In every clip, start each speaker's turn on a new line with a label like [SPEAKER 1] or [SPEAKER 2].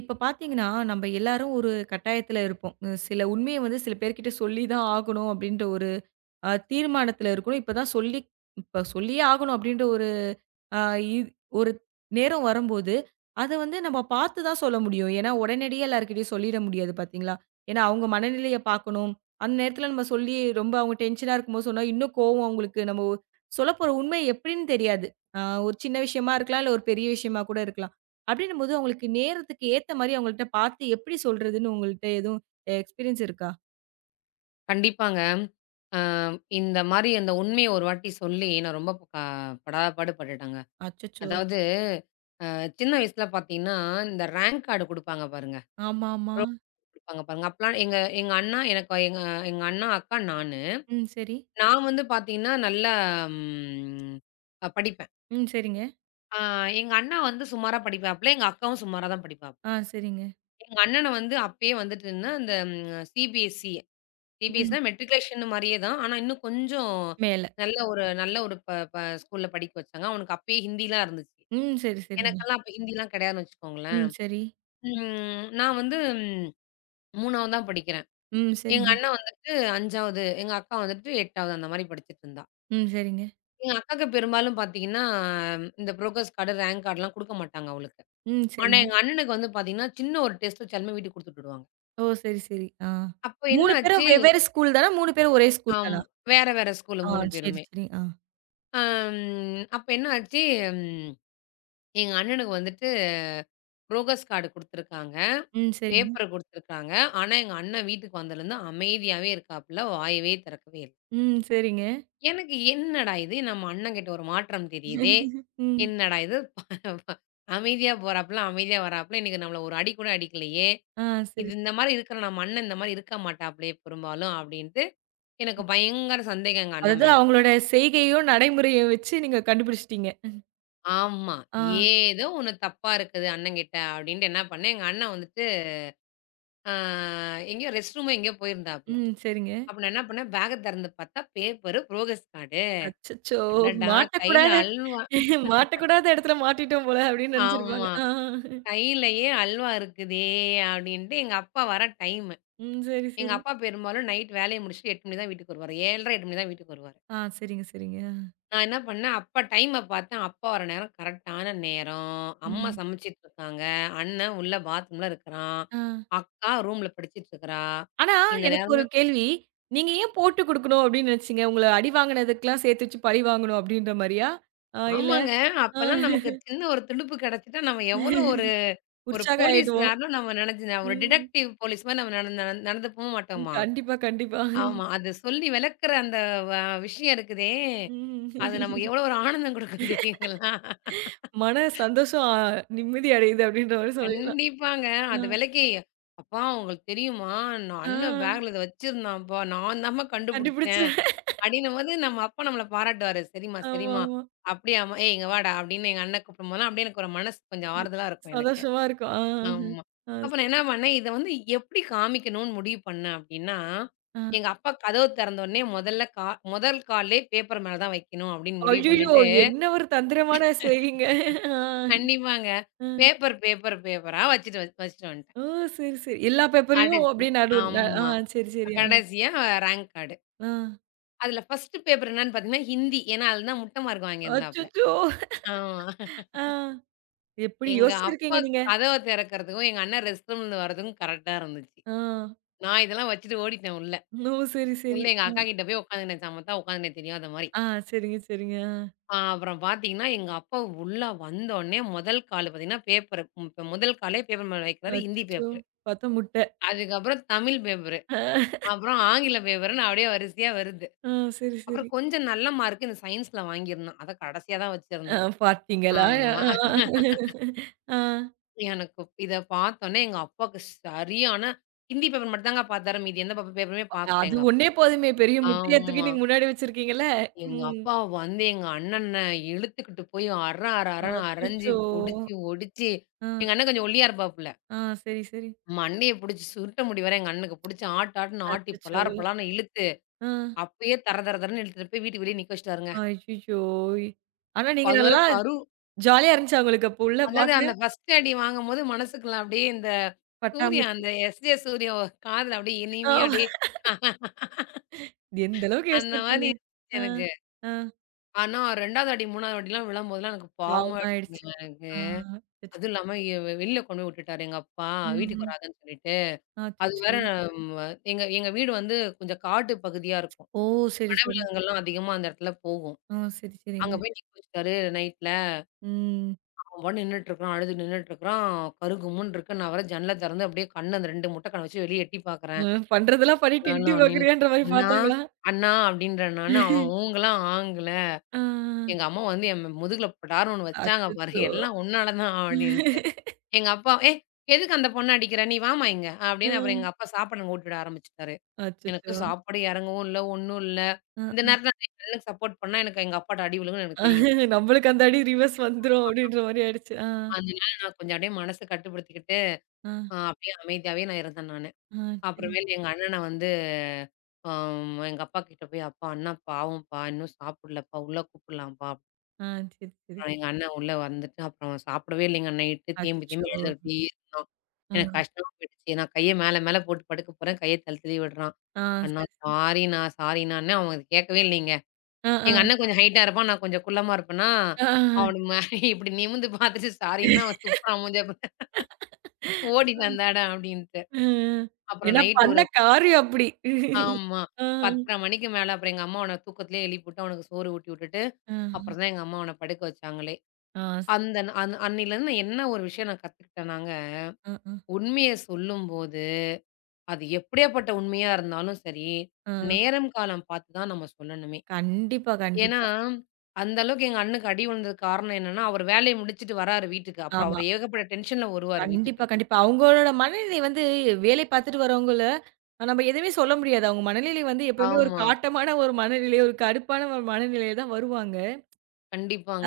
[SPEAKER 1] இப்ப பார்த்தீங்கன்னா, நம்ப எல்லாரும் ஒரு கட்டாயத்துல இருப்போம். சில உண்மைய வந்து சில பேர்கிட்ட சொல்லி தான் ஆகணும் அப்டின்ற ஒரு தீர்மானத்துல இருக்கணும். இப்ப தான் சொல்லி இப்ப சொல்லியே ஆகணும் அப்டின்ற ஆ இ ஒரு நேரம் வரும்போது, அத வந்து நம்ம பார்த்து தான் சொல்ல முடியும். ஏன்னா, உடனடியா எல்லார்கிட்டயும் சொல்லிட முடியாது, பார்த்தீங்களா? ஏன்னா, அவங்க மனநிலைய பார்க்கணும். அந்த நேரத்துல நம்ம சொல்லி ரொம்ப அவங்க டென்ஷனா இருக்கும்போது சொன்னா, இன்னும் கோவம் அவங்களுக்கு, நம்ம சொல்லப்போற உண்மை எப்படின்னு தெரியாது. ஆ, ஒரு சின்ன விஷயமா இருக்கலாம், இல்ல ஒரு பெரிய விஷயமா கூட இருக்கலாம். அப்படின்னும்போது அவங்களுக்கு நேரத்துக்கு ஏத்த மாரி அவங்கள்ட்ட பார்த்து எப்படி சொல்றதுன்னு உங்கள்ட்ட எதுவும் எக்ஸ்பீரியன்ஸ் இருக்கா?
[SPEAKER 2] கண்டிப்பாங்க. அ இந்த மாரி அந்த உண்மைய ஒரு வாட்டி சொல்லி நான் ரொம்ப படாதபாடு பட்டுட்டேங்க.
[SPEAKER 1] அச்சச்சோ!
[SPEAKER 2] அதாவது சின்ன வயசுல பார்த்தீங்கன்னா, இந்த ரேங்க் கார்டு குடுப்பாங்க பாருங்க
[SPEAKER 1] ஆமாமா.
[SPEAKER 2] குடுப்பாங்க பாருங்க. அப்பலாம் எங்க எங்க அண்ணா எனக்கு எங்க எங்க அண்ணா, அக்கா, நானு.
[SPEAKER 1] ம். சரி.
[SPEAKER 2] நான் வந்து பார்த்தீங்கன்னா, நல்லா ம் அ படிப்பேன்.
[SPEAKER 1] ம். சரிங்க.
[SPEAKER 2] அ எங்க அண்ணா வந்து சுமாரா படிப்பாப்ல. எங்க அக்காவும் சுமாரா தான் படிப்பாப்ல.
[SPEAKER 1] ஆ, சரிங்க.
[SPEAKER 2] எங்க அண்ணன வந்து அப்பயே வந்துட்டு இந்த அந்த
[SPEAKER 1] ம்.
[SPEAKER 2] சிபிஎஸ்னா மெட்ரிகுலேஷன் மாரியே தான். ஆனா இன்னும் கொஞ்சம்
[SPEAKER 1] மேல.
[SPEAKER 2] நல்ல ஒரு ப ப ஸ்கூல்ல படிக்க வச்சாங்க. அவனுக்கு அப்பயே ஹிந்திலாம் இருந்துச்சு.
[SPEAKER 1] ம். சரி, சரிங்க.
[SPEAKER 2] எனக்கெல்லாம் அப்ப ஹிந்திலாம் கிடையாதுன்னு வச்சுக்கோங்களேன்.
[SPEAKER 1] ம். சரி.
[SPEAKER 2] நான் வந்து 3வது தான் படிக்கிறேன்.
[SPEAKER 1] ம்.
[SPEAKER 2] எங்க
[SPEAKER 1] சரிங்க.
[SPEAKER 2] அண்ணன் வந்துட்டு 5வது, எங்க அக்கா வந்துட்டு 8வது அந்த மாரி படிச்சுட்டு இருந்தா.
[SPEAKER 1] ம். சரிங்க.
[SPEAKER 2] எங்க அக்காக்கு பெரும்பாலும் பார்த்தீங்கன்னா, இந்த புரோகிரஸ் கார்டு, ரேங்க் கார்டுலாம் குடுக்க மாட்டாங்க அவளுக்கு.
[SPEAKER 1] ம்.
[SPEAKER 2] ஆனா
[SPEAKER 1] சரிங்க.
[SPEAKER 2] எங்க அண்ணனுக்கு வந்து பார்த்தீங்கன்னா, சின்ன ஒரு டெஸ்ட் வச்சாலுமே வீட்டுக்கு குடுத்து விட்டுடுவாங்க.
[SPEAKER 1] ஓ! சரி, சரி. ஆ.
[SPEAKER 2] அப்ப என்ன
[SPEAKER 1] 3 பேரும்
[SPEAKER 2] ஆச்சு
[SPEAKER 1] வெவ்வேறு ஸ்கூல் தானா? 3 பேரும் ஒரே ஸ்கூல்
[SPEAKER 2] ஆம்,
[SPEAKER 1] தானா?
[SPEAKER 2] வேற வேற ஸ்கூலு
[SPEAKER 1] ஆ,
[SPEAKER 2] 3
[SPEAKER 1] சரி,
[SPEAKER 2] பேருமே.
[SPEAKER 1] சரி. ஆ.
[SPEAKER 2] அம் அப்ப என்ன ஆச்சு? ம் எங்க அண்ணனுக்கு வந்துட்டு புரோகிரஸ் கார்டு குடுத்துருக்காங்க.
[SPEAKER 1] ம். சரிங்க.
[SPEAKER 2] பேப்பர் குடுத்துருக்காங்க. ஆனா, எங்க அண்ணன் வீட்டுக்கு வந்ததுலருந்து அமைதியாவே இருக்காப்புல. வாயவே திறக்கவே இல்ல.
[SPEAKER 1] ம். சரிங்க.
[SPEAKER 2] எனக்கு என்னடா இது? நம்ம அண்ணங்கிட்ட ஒரு மாற்றம் தெரியுதே!
[SPEAKER 1] ம்.
[SPEAKER 2] என்னடா இது? ப- ப- அமைதியா போறாப்புல, அமைதியா வராப்புல. இன்னைக்கு நம்மள ஒரு அடி கூட அடிக்கலையே!
[SPEAKER 1] ஆ, சரி,
[SPEAKER 2] இது
[SPEAKER 1] சரி.
[SPEAKER 2] இந்த மாரி இருக்கிற நம்ம அண்ணன் இந்த மாரி இருக்க மாட்டாப்ளே பெரும்பாலும் அப்டின்ட்டு, எனக்கு பயங்கர சந்தேகம் எங்க அண்ணன்
[SPEAKER 1] அதாவது
[SPEAKER 2] மேல.
[SPEAKER 1] அவங்களோட செய்கையும், நடைமுறையும் வச்சு நீங்க கண்டுபிடிச்சுட்டீங்க.
[SPEAKER 2] ஆமா.
[SPEAKER 1] ஆ.
[SPEAKER 2] ஏதோ ஒண்ணு தப்பா இருக்குது அண்ணங்கிட்ட அப்டின்ட்டு என்ன பண்ணேன், எங்க அண்ணன் வந்து ஆ எங்கேயோ ரெஸ்ட் ரூமோ எங்கேயோ போயிருந்தாப்புல.
[SPEAKER 1] ம். சரிங்க.
[SPEAKER 2] அப்ப நான் என்ன பண்ணேன், பேக்க தெறந்து பார்த்தா பேப்பரு, புரோகிரஸ் கார்டு.
[SPEAKER 1] அச்சச்சோ!
[SPEAKER 2] அடடா! கையில
[SPEAKER 1] மாட்டக்கூடாத
[SPEAKER 2] அல்வா.
[SPEAKER 1] மாட்டக்கூடாத இடத்துல மாட்டிட்டோம் போல அப்படின்னு நினைச்சிருப்பாங்க.
[SPEAKER 2] ஆமா.
[SPEAKER 1] ஆ.
[SPEAKER 2] கையிலயே அல்வா இருக்குதே! அப்டின்ட்டு எங்க அப்பா வர டைமு.
[SPEAKER 1] ம். சரி,
[SPEAKER 2] எங்க
[SPEAKER 1] சரி.
[SPEAKER 2] அப்பா பெரும்பாலும் நைட் வேலைய முடிச்சுட்டு 8 மணி தான் வீட்டுக்கு வருவாரு. 7:30, 8 மணி தான் வீட்டுக்கு வருவாரு.
[SPEAKER 1] ஆ. சரிங்க, சரிங்க. ஆ.
[SPEAKER 2] நான் என்ன பண்ணேன், அப்பா டைம பார்த்தேன். அப்பா வர நேரம் கரெக்டான நேரம். அம்மா
[SPEAKER 1] ம்.
[SPEAKER 2] சமைச்சிட்டு இருக்காங்க. அண்ணன் உள்ள பாத்ரூம்ல இருக்கிறான்.
[SPEAKER 1] ஆ.
[SPEAKER 2] அக்கா ரூம்ல படிச்சுட்டு இருக்கிறா.
[SPEAKER 1] ஆனா,
[SPEAKER 2] இந்த
[SPEAKER 1] எனக்கு
[SPEAKER 2] நேரம்
[SPEAKER 1] ஒரு
[SPEAKER 2] தான்.
[SPEAKER 1] கேள்வி. நீங்க ஏன் போட்டு குடுக்கணும் அப்டின்னு நெனச்சீங்க? உங்கள அடி வாங்குனதுக்கெல்லாம் சேர்த்து வச்சு பழி வாங்கணும் அப்டின்ற மாரியா? ஆ, இல்ல,
[SPEAKER 2] ஆமாங்க.
[SPEAKER 1] ஆ,
[SPEAKER 2] அப்பல்லாம் நமக்கு சின்ன ஒரு துடுப்பு கிடைச்சுட்டா, நம்ம எவ்வளோ ஒரு ஒரு
[SPEAKER 1] உற்சாகம் ஆயிடுவோம்.
[SPEAKER 2] போலீஸ்காரன்னு நம்ம நெனச்சு ஒரு
[SPEAKER 1] ம்.
[SPEAKER 2] டிடெக்டிவ் போலீஸ் மாரி நம்ம நடந்து நடந்து நடந்து போ
[SPEAKER 1] ம்.
[SPEAKER 2] மாட்டோமா?
[SPEAKER 1] கண்டிப்பா, கண்டிப்பா.
[SPEAKER 2] ஆமா. அது சொல்லி விளக்குற அந்த வ விஷயம் இருக்குதே! அது நமக்கு
[SPEAKER 1] ம்.
[SPEAKER 2] எவ்வளோ ஒரு ஆனந்தம் குடுக்கும் தெரியுங்களா?
[SPEAKER 1] மன சந்தோஷம், நிம்மதி அடையுது அப்டின்ற மாரி சொல்லிக்கலாம்.
[SPEAKER 2] கண்டிப்பாங்க.
[SPEAKER 1] ஆ,
[SPEAKER 2] அது விளக்கி, "அப்பா உங்களுக்கு தெரியுமா? நான்
[SPEAKER 1] ஆ,
[SPEAKER 2] அண்ணன் பேக்ல இத வச்சிருந்தான்ப்பா. நான் தான்ப்பா
[SPEAKER 1] கண்டுபிடிச்சு.
[SPEAKER 2] கண்டுபிடிச்சேன்." அப்டின்னும்போது நம்ம அப்பா நம்மள பாராட்டுவாரு. "சரிம்மா, சரிம்மா."
[SPEAKER 1] ஆமாமா.
[SPEAKER 2] "அப்படியாம்மா? ஏய் இங்க வாடா" அப்படின்னு எங்க அண்ணன் கூப்பிடும்போதெல்லாம், அப்படியே எனக்கு ஒரு மனசு கொஞ்சம் ஆறுதலா இருக்கும் எனக்கு.
[SPEAKER 1] சந்தோஷமா இருக்கும். ஆ, ஆ.
[SPEAKER 2] ஆமா.
[SPEAKER 1] ஆ,
[SPEAKER 2] அப்ப நான்
[SPEAKER 1] சரி.
[SPEAKER 2] என்ன பண்ணேன், இத வந்து எப்டி காமிக்கணும்னு முடிவு பண்ணேன் அப்டின்னா,
[SPEAKER 1] ஆ.
[SPEAKER 2] எங்க அப்பா கதவு திறந்த உடனே முதல் கால்லே பேப்பர் மேல தான் வைக்கணும் அப்டின்னு முடிவு
[SPEAKER 1] அய்யய்யோ!
[SPEAKER 2] பண்ணிட்டு,
[SPEAKER 1] என்ன ஒரு தந்திரமான செய்விங்க. ஆ,
[SPEAKER 2] கண்டிப்பாங்க.
[SPEAKER 1] ஆ.
[SPEAKER 2] பேப்பர் பேப்பர் பேப்பரா வச்சுட்டு வச்சுட்டு
[SPEAKER 1] ஓ!
[SPEAKER 2] வந்துட்டேன்.
[SPEAKER 1] சரி, சரி. எல்லா பேப்பரையும்
[SPEAKER 2] கடைசி
[SPEAKER 1] அப்படியே நடு ஆ,
[SPEAKER 2] ஆமா.
[SPEAKER 1] சரி, சரி. ஆ.
[SPEAKER 2] கடைசியா ரேங்க் கார்டு.
[SPEAKER 1] ஆ.
[SPEAKER 2] அதுல ஃபர்ஸ்ட் பேப்பர் என்னன்னு பார்த்தீங்கன்னா, ஹிந்தி. ஏன்னா, அதுல தான் முட்ட மார்க் வாங்கியிருந்தாப்ல.
[SPEAKER 1] அச்சச்சோ!
[SPEAKER 2] ஆமா.
[SPEAKER 1] ஆ. எப்படி
[SPEAKER 2] எங்க அப்பா
[SPEAKER 1] யோசிச்சிருக்கீங்க நீங்க?
[SPEAKER 2] கதவ திறக்கிறதுக்கும், எங்க அண்ணன் ரெஸ்ட் ரூம்ல வரதுக்கும் கரெக்ட்டா இருந்துச்சு.
[SPEAKER 1] ஆ.
[SPEAKER 2] நான் இதெல்லாம் வச்சுட்டு ஓடிட்டேன் உள்ள.
[SPEAKER 1] ஓ! சரி, சரி.
[SPEAKER 2] உள்ள எங்க அக்கா
[SPEAKER 1] ம்.
[SPEAKER 2] கிட்ட போய் உட்காந்துனேன் சமத்தா உட்காந்துனேன் தெரியாத மாரி.
[SPEAKER 1] ஆ, சரிங்க, சரிங்க. ஆ.
[SPEAKER 2] அப்புறம் பார்த்தீங்கன்னா, எங்க அப்பா உள்ள வந்தோனே முதல் கால் பார்த்தீங்கன்னா, பேப்பரு இப்ப முதல் காலே பேப்பர் மேல வைக்கிறாரு ஹிந்தி
[SPEAKER 1] அச்சச்சோ!
[SPEAKER 2] பேப்பரு.
[SPEAKER 1] பார்த்தா முட்டை.
[SPEAKER 2] அதுக்கப்புறம் தமிழ் பேப்பரு.
[SPEAKER 1] ஆ.
[SPEAKER 2] அப்புறம் ஆங்கில பேப்பருன்னு அப்படியே வரிசையா வருது.
[SPEAKER 1] ஆ, சரி,
[SPEAKER 2] அப்புறம்
[SPEAKER 1] சரி.
[SPEAKER 2] கொஞ்சம் நல்ல மார்க்கு இந்த சயின்ஸ்ல வாங்கியிருந்தேன். அத கடைசியா தான்
[SPEAKER 1] ஆ,
[SPEAKER 2] வச்சிருந்தேன்.
[SPEAKER 1] பார்த்தீங்களா?
[SPEAKER 2] ஆமா.
[SPEAKER 1] ஆ. ஆ.
[SPEAKER 2] எனக்கு இத பார்த்தோனே எங்க அப்பாவுக்கு சரியான ஹிந்தி பேப்பர் மட்டும் தாங்க பார்த்தாரு. மீதி எந்த பேப்பருமே பார்க்கல
[SPEAKER 1] அது
[SPEAKER 2] எங்க அப்பா.
[SPEAKER 1] ஒண்ணே போதுமே. பெரிய முட்டைய தூக்கி
[SPEAKER 2] ஆமா.
[SPEAKER 1] நீங்க முன்னாடி வச்சிருக்கீங்கல்ல.
[SPEAKER 2] எங்க
[SPEAKER 1] ம்.
[SPEAKER 2] அப்பா வந்து எங்க அண்ணன இழுத்துக்கிட்டு போய் அற அற அரன்னு அரைஞ்சு,
[SPEAKER 1] அச்சச்சோ!
[SPEAKER 2] புடிச்சு, ஒடிச்சு
[SPEAKER 1] ஆ.
[SPEAKER 2] எங்க அண்ணன் கொஞ்சம் ஒல்லியா இருப்பாப்புல.
[SPEAKER 1] ஆ, சரி, சரி.
[SPEAKER 2] மண்டைய புடிச்சு சுருட்ட முடி வர எங்க அண்ணனுக்கு புடிச்சு ஆட்டு ஆட்டுன்னு ஆட்டி
[SPEAKER 1] அச்சச்சோ!
[SPEAKER 2] பலார் பலார்ன்னு இழுத்து,
[SPEAKER 1] ஆ.
[SPEAKER 2] அப்பயே தர தர தரன்னு இழுத்துட்டு போய் வீட்டுக்கு வெளிய நிக்க வச்சுட்டாருங்க.
[SPEAKER 1] அய்யய்யோ! ஆனா நீங்க
[SPEAKER 2] அதுவர
[SPEAKER 1] நல்லா
[SPEAKER 2] கரு
[SPEAKER 1] ஜாலியா இருந்துச்சா உங்களுக்கு அப்போ உள்ள
[SPEAKER 2] அதாவது அந்த
[SPEAKER 1] பார்க்க?
[SPEAKER 2] ஃபர்ஸ்ட் அடி வாங்கும்போது மனசுக்குள்ள அப்படியே இந்த சூர்யா
[SPEAKER 1] பட்டாம்பூச்சி.
[SPEAKER 2] அந்த எஸ்.ஜே. சூர்யா காதுல அப்படியே இனிமையா
[SPEAKER 1] ஆமா.
[SPEAKER 2] அப்படியே
[SPEAKER 1] எந்த அளவுக்கு
[SPEAKER 2] அந்த மாரி
[SPEAKER 1] யோசிச்சிருக்கீங்க?
[SPEAKER 2] இருந்துச்சு
[SPEAKER 1] ஆ,
[SPEAKER 2] எனக்கு.
[SPEAKER 1] ஆ.
[SPEAKER 2] ஆனா 2வது அடி, 3வது அடிலாம் விழும்போதெல்லாம் எனக்கு பாவமா
[SPEAKER 1] பாவமாயிடுச்சு.
[SPEAKER 2] ஆயிடுச்சுங்க எனக்கு.
[SPEAKER 1] ஆ,
[SPEAKER 2] அதுவும்
[SPEAKER 1] அச்சச்சோ!
[SPEAKER 2] இல்லாம எ வெ வெளில கொண்டு போய் விட்டுட்டாரு எங்க அப்பா. வீட்டுக்கு
[SPEAKER 1] ம்.
[SPEAKER 2] வராதன்னு சொல்லிட்டு. அது
[SPEAKER 1] அச்சச்சோ!
[SPEAKER 2] வேற. ம் அ எங்க எங்க வீடு வந்து கொஞ்சம் காட்டு பகுதியா இருக்கும்.
[SPEAKER 1] ஓ! சரி, சரி.
[SPEAKER 2] வனவிலங்குகள்லாம் அதிகமா அந்த இடத்துல போகும்.
[SPEAKER 1] ஓ! சரி,
[SPEAKER 2] அங்க
[SPEAKER 1] சரிங்க.
[SPEAKER 2] போய் நிக்க வச்சுட்டாரு நைட்ல.
[SPEAKER 1] ம்.
[SPEAKER 2] அவன் பாட்டுக்கு நின்னுட்டுருக்கான். அழுது நின்னுட்டுருக்கான். கும்முன்னு இருக்கு. நான் வேற ஜன்னல திறந்து அப்படியே கண்ண அந்த 2 முட்ட கண்ண வச்சு வெளிய எட்டி
[SPEAKER 1] அ
[SPEAKER 2] பார்க்குறேன்.
[SPEAKER 1] பண்றதெல்லாம் பண்ணிட்டு எட்டி
[SPEAKER 2] நானும் அப்படின்னு,
[SPEAKER 1] பார்க்குறியான்ற மாரி
[SPEAKER 2] "அண்ணா,
[SPEAKER 1] பார்த்தாங்களா?
[SPEAKER 2] அண்ணா" அப்படின்றேன் நானு. அவன் ஊங்கலாம் ஆங்கல.
[SPEAKER 1] ஆ.
[SPEAKER 2] எங்க அம்மா வந்து என் முதுகுல படார்ன்னு ஒண்ணு வச்சாங்க பாரு.
[SPEAKER 1] அச்சச்சோ!
[SPEAKER 2] "எல்லாம் உன்னால தான்" அப்படின்ட்டு.
[SPEAKER 1] ம்.
[SPEAKER 2] எங்க அப்பா, "ஏய்! எதுக்கு அந்த பொண்ண அடிக்கிற? நீ வாம்மா இங்க" அப்படின்னு அப்புறம் எங்க அப்பா சாப்பாடுங்க ஊட்டிவிட ஆரம்பிச்சுட்டாரு. எனக்கு
[SPEAKER 1] அச்சச்சோ!
[SPEAKER 2] சாப்பாடு இறங்கவும் இல்ல, ஒண்ணும் இல்ல.
[SPEAKER 1] அ,
[SPEAKER 2] இந்த
[SPEAKER 1] அ.
[SPEAKER 2] நேரத்தில நான் என் அண்ணனுக்கு சப்போர்ட் பண்ணா, எனக்கு எங்க அப்பாட்ட அடி விழுகும்ன்னு எனக்கு தெரியும்.
[SPEAKER 1] நம்மளுக்கு அந்த அடி ரிவர்ஸ் வந்துரும் அப்டின்ற மாரி ஆயிடுச்சு. ஆ,
[SPEAKER 2] அதனால நான் கொஞ்சம் அப்படியே மனச கட்டுப்படுத்திக்கிட்டு,
[SPEAKER 1] ஆ,
[SPEAKER 2] அப்படியே அமைதியாவே நான் இருந்தேன் நானு.
[SPEAKER 1] ஆ. சரி.
[SPEAKER 2] அப்புறமேல் எங்க அண்ணன வந்து எங்க அப்பா கிட்ட போய், "அப்பா, அண்ணா பாவம்ப்பா, இன்னும் சாப்பிடலப்பா, உள்ள கூப்பிடலாம்ப்பா".
[SPEAKER 1] ஆ, சரி, சரி.
[SPEAKER 2] அப்புறம் எங்க அண்ணன் உள்ள வந்துட்டு அப்புறம் சாப்பிடவே இல்லைங்க நைட்டு. தேம்பி
[SPEAKER 1] அச்சச்சோ!
[SPEAKER 2] தேம்பி அழுதுகிட்டே இருந்தான்.
[SPEAKER 1] ஆ.
[SPEAKER 2] எனக்கு கஷ்டமா போயிடுச்சு. நான் கைய மேல மேல போட்டு படுக்க போறேன். கைய தள்ளி தள்ளி விடுறான்.
[SPEAKER 1] ஆ,
[SPEAKER 2] "அண்ணா
[SPEAKER 1] சரி, சரி.
[SPEAKER 2] சாரிண்ணா, சாரிண்ணான்னேன்." அவன் அத கேட்கவே இல்லைங்க.
[SPEAKER 1] ஆ, ஆ,
[SPEAKER 2] எங்க அண்ணன் கொஞ்சம் ஹைட்டா இருப்பான். நான் கொஞ்சம் குள்ளமா இருப்பேனா,
[SPEAKER 1] ஆ,
[SPEAKER 2] அவன மாரி
[SPEAKER 1] புரியுது.
[SPEAKER 2] இப்படி நிமிர்ந்து பார்த்துட்டு சாரின்னா, அவன் துப்புறான் மூஞ்சிய பாரு.
[SPEAKER 1] ஆ,
[SPEAKER 2] "ஓடிட்டு வந்தாடா" அப்படின்ட்டு.
[SPEAKER 1] ஆ.
[SPEAKER 2] அப்புறம்
[SPEAKER 1] ஏன்னா
[SPEAKER 2] நைட்டு
[SPEAKER 1] பண்ண
[SPEAKER 2] ஒரு
[SPEAKER 1] காரியம் அப்படி.
[SPEAKER 2] ஆமா.
[SPEAKER 1] ஆ,
[SPEAKER 2] 10:30 மணிக்கு மேல அப்புறம் எங்க அம்மா அவன தூக்கத்திலேயே எழுப்பிவிட்டு, அவனுக்கு சோறு ஊட்டி விட்டுட்டு,
[SPEAKER 1] ஆ,
[SPEAKER 2] அப்புறம் தான் எங்க அம்மா அவன படுக்க வச்சாங்களே.
[SPEAKER 1] ஆ, சரி.
[SPEAKER 2] அந்த ந அன் அன்னிலருந்து நான் என்ன ஒரு விஷயம் நான் கத்துக்கிட்டேனாங்க.
[SPEAKER 1] ஆ, ஆ,
[SPEAKER 2] உண்மைய சொல்லும்போது, அது எப்படியாப்பட்ட உண்மையா இருந்தாலும் சரி,
[SPEAKER 1] ஆ.
[SPEAKER 2] நேரம், காலம் பார்த்து தான் நம்ம சொல்லணுமே.
[SPEAKER 1] கண்டிப்பா,
[SPEAKER 2] ஏன்னா,
[SPEAKER 1] கண்டிப்பா.
[SPEAKER 2] அந்த அளவுக்கு எங்க அண்ணனுக்கு அடி விழுந்ததுக்கு காரணம் என்னன்னா, அவரு வேலைய முடிச்சுட்டு வராரு வீட்டுக்கு. அப்புறம்
[SPEAKER 1] ஆமா.
[SPEAKER 2] அவரு ஏகப்பட்ட டென்ஷன்ல வருவாரு வீட்டுக்கு.
[SPEAKER 1] கண்டிப்பா, கண்டிப்பா. அவங்களோட மனநிலை வந்து, வேலை பார்த்துட்டு வரவங்கள நம்ம எதுவுமே சொல்ல முடியாது. அவங்க மனநிலை வந்து எப்பவுமே ஒரு
[SPEAKER 2] ஆமா.
[SPEAKER 1] காட்டமான ஒரு மனநிலை, ஒரு கடுப்பான ஒரு மனநிலையில தான் வருவாங்க.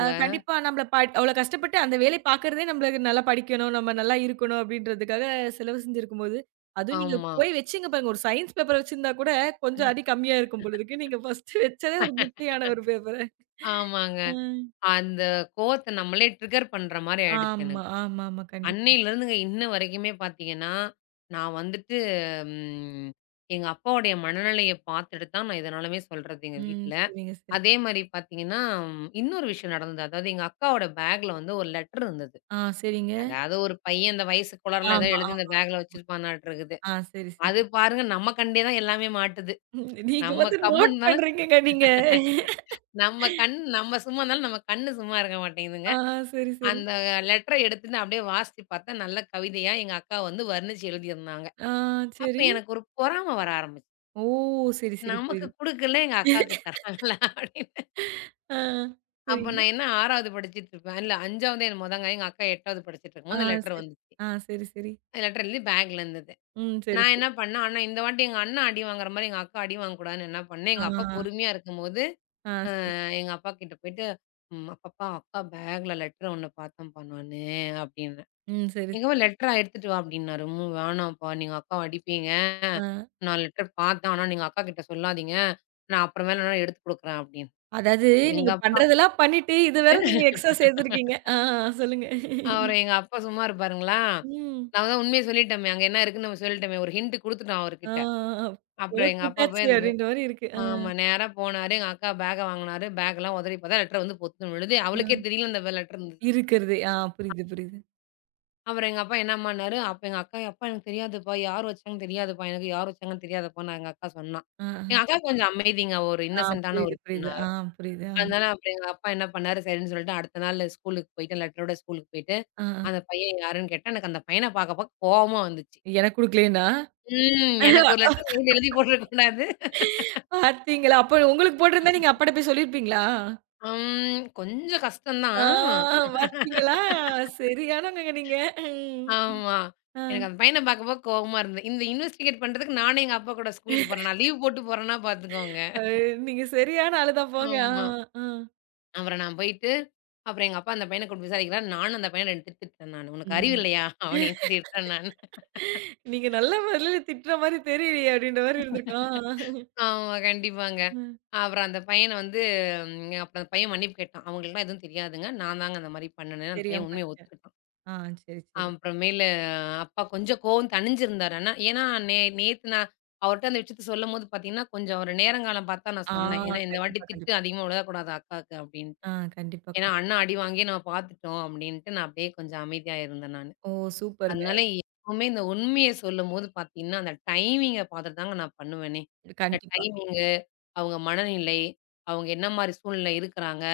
[SPEAKER 1] கண்டிப்பா நம்மள அவ்ளோ கஷ்டப்பட்டு அந்த வேலை பார்க்குறதே நம்மளுக்கு நல்லா படிக்கணும், நம்ம நல்லா இருக்கணும் அப்டின்றதுக்காக செலவு செஞ்சிருக்கும்போது, அதுவும் நீங்க
[SPEAKER 2] ஆமா.
[SPEAKER 1] போய் வச்சீங்க பாருங்க. ஒரு சயன்ஸ் பேப்பர் வச்சிருந்தா கூட கொஞ்சம் அடி கம்மியா இருக்கும் போல இருக்கு. நீங்க ஃபர்ஸ்ட்டு வச்சதே ஒரு முக்கியமான ஒரு பேப்பர.
[SPEAKER 2] ஆமாங்க.
[SPEAKER 1] ம்.
[SPEAKER 2] அந்த கோவத்த நம்மளே ட்ரிகர் பண்ற மாரி ஆயிடுச்சு
[SPEAKER 1] ஆமா,
[SPEAKER 2] எனக்கு.
[SPEAKER 1] ஆமாமா. கண்டிப்பா.
[SPEAKER 2] அன்னையிலருந்துங்க இன்ன வரைக்குமே பார்த்தீங்கன்னா, நான் வந்துட்டு ம் எங்க அப்பாவுடைய மனநிலைய பார்த்துட்டு தான் நான் எதுனாலுமே சொல்றது எங்க
[SPEAKER 1] ம்.
[SPEAKER 2] வீட்ல.
[SPEAKER 1] சரிங்க, சரி.
[SPEAKER 2] அதே மாரி பார்த்தீங்கன்னா, இன்னொரு விஷயம் நடந்தது. அதாவது எங்க அக்காவோட பேக்ல வந்து ஒரு லெட்டர் இருந்தது.
[SPEAKER 1] ஆ, சரிங்க.
[SPEAKER 2] அதாவது ஒரு பையன் இந்த வயசு கோளாறுல ஏதோ
[SPEAKER 1] ஆமா,
[SPEAKER 2] எழுதி இந்த
[SPEAKER 1] ஆமா.
[SPEAKER 2] பேக்ல வச்சிருப்பானாட்ருக்குது.
[SPEAKER 1] ஆ, சரி, சரி.
[SPEAKER 2] அது பாருங்க நம்ம கண்டே தான் எல்லாமே மாட்டுது.
[SPEAKER 1] நீங்க
[SPEAKER 2] நம்ம
[SPEAKER 1] வந்து
[SPEAKER 2] கம்முனு
[SPEAKER 1] நோட்
[SPEAKER 2] இருந்தாலும்
[SPEAKER 1] பண்றீங்கங்க நீங்க.
[SPEAKER 2] நம்ம சும்மா இருந்தாலும் நம்ம கண்ணு சும்மா இருக்க மாட்டேங்குதுங்க.
[SPEAKER 1] ஆ, சரி, சரி.
[SPEAKER 2] அந்த லெட்டர எடுத்துட்டு அப்படியே வாசிச்சு பார்த்தா, நல்ல கவிதையா எங்க அக்கா வந்து வர்ணிச்சு எழுதியிருந்தாங்க.
[SPEAKER 1] ஆ,
[SPEAKER 2] அப்ப
[SPEAKER 1] சரி.
[SPEAKER 2] எனக்கு ஒரு பொறாம வர ஆரம்பிச்சு.
[SPEAKER 1] ஓ! சரி, சரி.
[SPEAKER 2] நமக்கு
[SPEAKER 1] புரியுது.
[SPEAKER 2] குடுக்கல எங்க அக்காவுக்கு தராங்களா அப்படின்னு.
[SPEAKER 1] ஆ,
[SPEAKER 2] அப்ப
[SPEAKER 1] சரிங்க.
[SPEAKER 2] நான் என்ன 6வது படிச்சுட்டு இருப்பேன். இல்ல 5வது என்னமோ தாங்க. எங்க அக்கா 8வது படிச்சுட்டு
[SPEAKER 1] ஆ,
[SPEAKER 2] இருக்கும்போது இந்த லெட்டர்
[SPEAKER 1] சரி.
[SPEAKER 2] வந்துச்சு.
[SPEAKER 1] ஆ, சரி, சரி.
[SPEAKER 2] அந்த லெட்டர் எழுதி பேக்ல இருந்தது.
[SPEAKER 1] ம். சரி,
[SPEAKER 2] நான்
[SPEAKER 1] சரி.
[SPEAKER 2] என்ன பண்ணேன், ஆனா இந்த வாட்டி எங்க அண்ணா அடி வாங்குற மாரி எங்க அக்கா அடி வாங்கக்கூடாதுன்னு என்ன பண்ணேன்,
[SPEAKER 1] ஆ,
[SPEAKER 2] எங்க அப்பா பொறுமையா இருக்கும்போது,
[SPEAKER 1] ஆ, சரி.
[SPEAKER 2] எங்க அப்பா கிட்ட போயிட்டு, பாப்பா அக்கா பேக்ல லெட்டர் ஒண்ணு பார்த்தேன்ப்பா நானு" அப்படின்னேன்.
[SPEAKER 1] ம். சரி, சரி.
[SPEAKER 2] "எங்கம்மா லெட்டரா எடுத்துட்டு வா" அப்படின்னாரு. வேணாம்ப்பா நீங்க அக்காவ அடிப்பீங்க.
[SPEAKER 1] ஆ.
[SPEAKER 2] நான் லெட்டர் பார்த்தேன். ஆனா நீங்க அக்கா கிட்ட சொல்லாதீங்க. நான் அப்புறமேல வேணா எடுத்து குடுக்குறேன்" அப்படின்னு.
[SPEAKER 1] அதாவது
[SPEAKER 2] எங்க
[SPEAKER 1] நீங்க
[SPEAKER 2] அப்பா
[SPEAKER 1] பண்றதெல்லாம் பண்ணிட்டு, இது வேற நீங்க எக்ஸ்ட்ரா சேர்த்துருக்கீங்க. ஆ, சொல்லுங்க.
[SPEAKER 2] அவரு எங்க அப்பா சும்மா இருப்பாருங்களா?
[SPEAKER 1] ம்.
[SPEAKER 2] நான் தான் உண்மைய சொல்லிட்டோமே. அங்க என்ன இருக்குன்னு நம்ம சொல்லிட்டோமே. ஒரு ஹிண்ட் குடுத்துட்டோம்
[SPEAKER 1] ஆ,
[SPEAKER 2] அவர்கிட்ட.
[SPEAKER 1] ஆ.
[SPEAKER 2] அப்புறம்
[SPEAKER 1] போட்டு
[SPEAKER 2] எங்க அப்பா
[SPEAKER 1] விட்டாச்சு
[SPEAKER 2] போய் அந்த
[SPEAKER 1] அப்படின்ற மாரி இருக்கு. ஆ,
[SPEAKER 2] ஆமா நேரா போனாரு. எங்க அக்கா பேக்க வாங்குனாரு. பேக்லாம் உதறி பார்த்தா லெட்டர் வந்து பொத்துன்னு விழுது. அவளுக்கே
[SPEAKER 1] ஆ.
[SPEAKER 2] தெரியல அந்த லெட்டர் இருந்தது.
[SPEAKER 1] இருக்கிறது. ஆ, புரியுது, புரியுது.
[SPEAKER 2] அப்புறம் எங்க அப்பா என்னம்மான்னாரு, அப்ப எங்க அக்கா, "அப்பா எனக்கு தெரியாதுப்பா. யார் வச்சாங்கன்னு தெரியாதுப்பா. எனக்கு யார் வச்சாங்கன்னு தெரியாதுப்பான்னு" எங்க அக்கா சொன்னா.
[SPEAKER 1] ஆ, ஆ.
[SPEAKER 2] எங்க அக்கா கொஞ்சம் அமைதிங்க. ஒரு
[SPEAKER 1] ஆ,
[SPEAKER 2] இன்னசென்ட்டான
[SPEAKER 1] புரியுது,
[SPEAKER 2] ஒரு
[SPEAKER 1] புரியுது.
[SPEAKER 2] பொண்ணு.
[SPEAKER 1] ஆ, புரியுது. ஆ,
[SPEAKER 2] அதனால அப்புறம் எங்க அப்பா என்ன பண்ணாரு, சரின்னு சொல்லிட்டு அடுத்த நாள் ஸ்கூலுக்கு போயிட்டு லெட்டரோட ஸ்கூலுக்கு போயிட்டு,
[SPEAKER 1] ஆ.
[SPEAKER 2] அந்த பையன் யாருன்னு கேட்டா, எனக்கு அந்த பையன பாக்க பாக்க கோவமா வந்துச்சு.
[SPEAKER 1] எனக்கு குடுக்கலைன்னா?
[SPEAKER 2] ம். எனக்கு ஒரு லெட்டர் கையில எழுதி போட்டுறக் கூடாது.
[SPEAKER 1] பாத்தீங்களா? அப்ப உங்களுக்கு போட்டிருந்தா நீங்க அப்பாட்ட போய் சொல்லியிருப்பீங்களா?
[SPEAKER 2] ம். கொஞ்சம் கஷ்டம்
[SPEAKER 1] ஆ,
[SPEAKER 2] தான்.
[SPEAKER 1] பாத்தீங்களா? சரியானவங்கங்க நீங்க. ம்.
[SPEAKER 2] ஆமா.
[SPEAKER 1] ஆ.
[SPEAKER 2] எனக்கு அந்த பையன பார்க்கும்போது கோவமா இருந்தது. இந்த இன்வெஸ்டிகேட் பண்றதுக்கு நானும் எங்க அப்பா கூட ஸ்கூலுக்கு போறேன். நான் லீவ் போட்டு போறேன்னா பார்த்துக்கோங்க.
[SPEAKER 1] அ நீங்க சரியான ஆளு தான் போங்க. ஆ,
[SPEAKER 2] ஆமா.
[SPEAKER 1] ஆ.
[SPEAKER 2] அப்புறம் நான் போயிட்டு, அப்புறம் எங்க அப்பா அந்த பையன கூப்பிட்டு விசாரிக்கிறாரு. நானும் அந்த பையன 2 திட்டு திட்டுறேன் நானு. "உனக்கு அறிவு
[SPEAKER 1] ம்.
[SPEAKER 2] இல்லையா?" அப்படின்னு திட்டுறேன் நானு.
[SPEAKER 1] நீங்க நல்ல பதில திட்டுற மாரி தெரியலையே! அப்டின்ற மாரி இருந்திருக்கும். ஆ.
[SPEAKER 2] ஆமா. கண்டிப்பாங்க.
[SPEAKER 1] ம்.
[SPEAKER 2] அப்புறம் அந்த பையன வந்து அப்புறம் அந்த பையன் மன்னிப்பு கேட்டான். "அவங்களுக்குலாம் எதுவும் தெரியாதுங்க. நான் தாங்க அந்த மாரி பண்ணுனேன்." அந்த
[SPEAKER 1] தெரியாம
[SPEAKER 2] பையன் உண்மைய
[SPEAKER 1] பண்ணிட்டேன்.
[SPEAKER 2] ஒத்துக்கிட்டான்.
[SPEAKER 1] ஆ, சரி, சரி.
[SPEAKER 2] அப்புறமேலு அப்பா கொஞ்சம் கோவம் தணிஞ்சிருந்தாரு. ஆனா ஏன்னா நேத்து நான் அவர்ட்ட அந்த விஷயத்த சொல்லும்போது பார்த்தீங்கன்னா, கொஞ்சம் ஒரு நேரங்காலம் பார்த்து தான் நான்
[SPEAKER 1] ஆ,
[SPEAKER 2] சொன்னேன். ஏன்னா, "இந்த வாட்டி
[SPEAKER 1] கண்டிப்பா,
[SPEAKER 2] திட்டு
[SPEAKER 1] கண்டிப்பா.
[SPEAKER 2] அதிகமா விழக்கூடாது அக்காவுக்கு" அப்டின்ட்டு.
[SPEAKER 1] ஆ, கண்டிப்பா,
[SPEAKER 2] ஏன்னா,
[SPEAKER 1] கண்டிப்பா.
[SPEAKER 2] அண்ணா அடி வாங்கியே நம்ம பார்த்துட்டோம் அப்டின்ட்டு நான் அப்டியே கொஞ்சம் அமைதியா இருந்தேன் நானு.
[SPEAKER 1] ஓ! சூப்பருங்க.
[SPEAKER 2] அதனால எப்பவுமே இந்த உண்மைய சொல்லும்போது பார்த்தீங்கன்னா, அந்த டைமிங்க பார்த்துட்டு தாங்க நான் பண்ணுவேனே. இந்த
[SPEAKER 1] கண்டிப்பா.
[SPEAKER 2] டைமிங்கு, அவங்க மனநிலை, அவங்க என்ன மாரி சூழ்நிலை இருக்குறாங்க,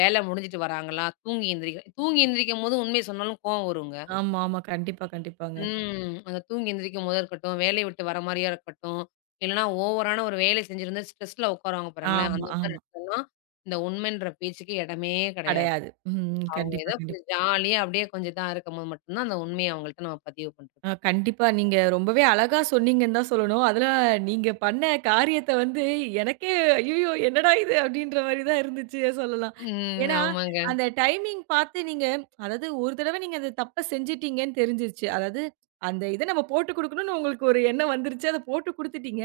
[SPEAKER 2] வேல முடிஞ்சுட்டு வராங்களா, தூங்கி எந்திரிக்கும்போது உண்மைய சொன்னாலும் கோவம் வருங்க.
[SPEAKER 1] ஆமா, ஆமா. கண்டிப்பா, கண்டிப்பாங்க.
[SPEAKER 2] ம். அந்த தூங்கி எந்திரிக்கும்போதா இருக்கட்டும், வேலைய விட்டு வர மாரியா இருக்கட்டும், இல்லன்னா ஓவரான ஒரு வேலை செஞ்சிருந்து ஸ்ட்ரெஸ்ல உட்காருவாங்க பாருங்களேன்,
[SPEAKER 1] ஆமா,
[SPEAKER 2] அந்த மாரி
[SPEAKER 1] ஆமா.
[SPEAKER 2] இடத்துலலாம் இந்த உண்மைன்ற பேச்சுக்கு இடமே கிடையாது.
[SPEAKER 1] கடையாது. ம்.
[SPEAKER 2] அவங்க
[SPEAKER 1] கண்டிப்பா,
[SPEAKER 2] ஏதோ
[SPEAKER 1] கண்டிப்பா.
[SPEAKER 2] கொஞ்சம் ஜாலியா அப்படியே கொஞ்சம் இதா இருக்கும்போது மட்டும் தான் அந்த உண்மைய அவங்கள்ட்ட நம்ம பதிவு பண்றோம்.
[SPEAKER 1] ஆ, கண்டிப்பா. நீங்க ரொம்பவே அழகா சொன்னீங்கன்னு தான் சொல்லணும். அதுல நீங்க பண்ண காரியத்த வந்து எனக்கே ஐய்யயோ! என்னடா இது அப்டின்ற மாரி தான் இருந்துச்சு சொல்லலாம்.
[SPEAKER 2] ம்.
[SPEAKER 1] ஏன்னா,
[SPEAKER 2] ஆமாங்க.
[SPEAKER 1] அந்த டைமிங் பார்த்து நீங்க, அதாவது ஒரு தடவ நீங்க அந்த தப்ப செஞ்சுட்டீங்கன்னு தெரிஞ்சிருச்சு. அதாவது அந்த இத நம்ம போட்டு குடுக்கணும்னு உங்களுக்கு ஒரு எண்ணம் வந்துருச்சு. அத போட்டு குடுத்துட்டீங்க.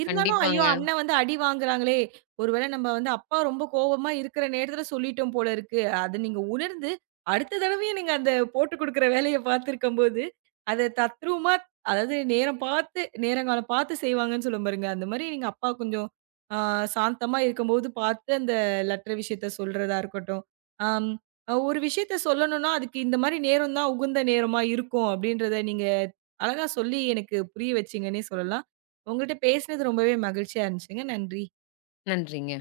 [SPEAKER 1] இருந்தாலும் ஐயோ!
[SPEAKER 2] கண்டிப்பாங்க.
[SPEAKER 1] அண்ணன் வந்து அடி வாங்குறாங்களே! ஒருவேள நம்ம வந்து அப்பா ரொம்ப கோவமா இருக்கிற நேரத்துல சொல்லிட்டோம் போல இருக்கு. அத நீங்க உணர்ந்து அடுத்த தடவையும் நீங்க அந்த போட்டு குடுக்குற வேலைய பார்த்துருக்கும்போது அது தத்ரூவமா, அதாவது நேரம் பார்த்து, நேரங்காலம் பார்த்து செய்வாங்கன்னு சொல்லுவேன் பாருங்க. அந்த மாரி எங்க அப்பா கொஞ்சம் அ சாந்தமா இருக்கும்போது பார்த்து அந்த லெட்டர் விஷயத்த சொல்றதா இருக்கட்டும். அம் அ ஒரு விஷயத்த சொல்லணும்னா, அதுக்கு இந்த மாரி நேரம் தான் உகுந்த நேரமா இருக்கும் அப்படின்றத நீங்க அழகா சொல்லி எனக்கு புரிய வச்சீங்கன்னே சொல்லலாம். உங்கள்ட்ட பேசினது ரொம்பவே மகிழ்ச்சியா இருந்துச்சுங்க. நன்றி.
[SPEAKER 2] நன்றிங்க.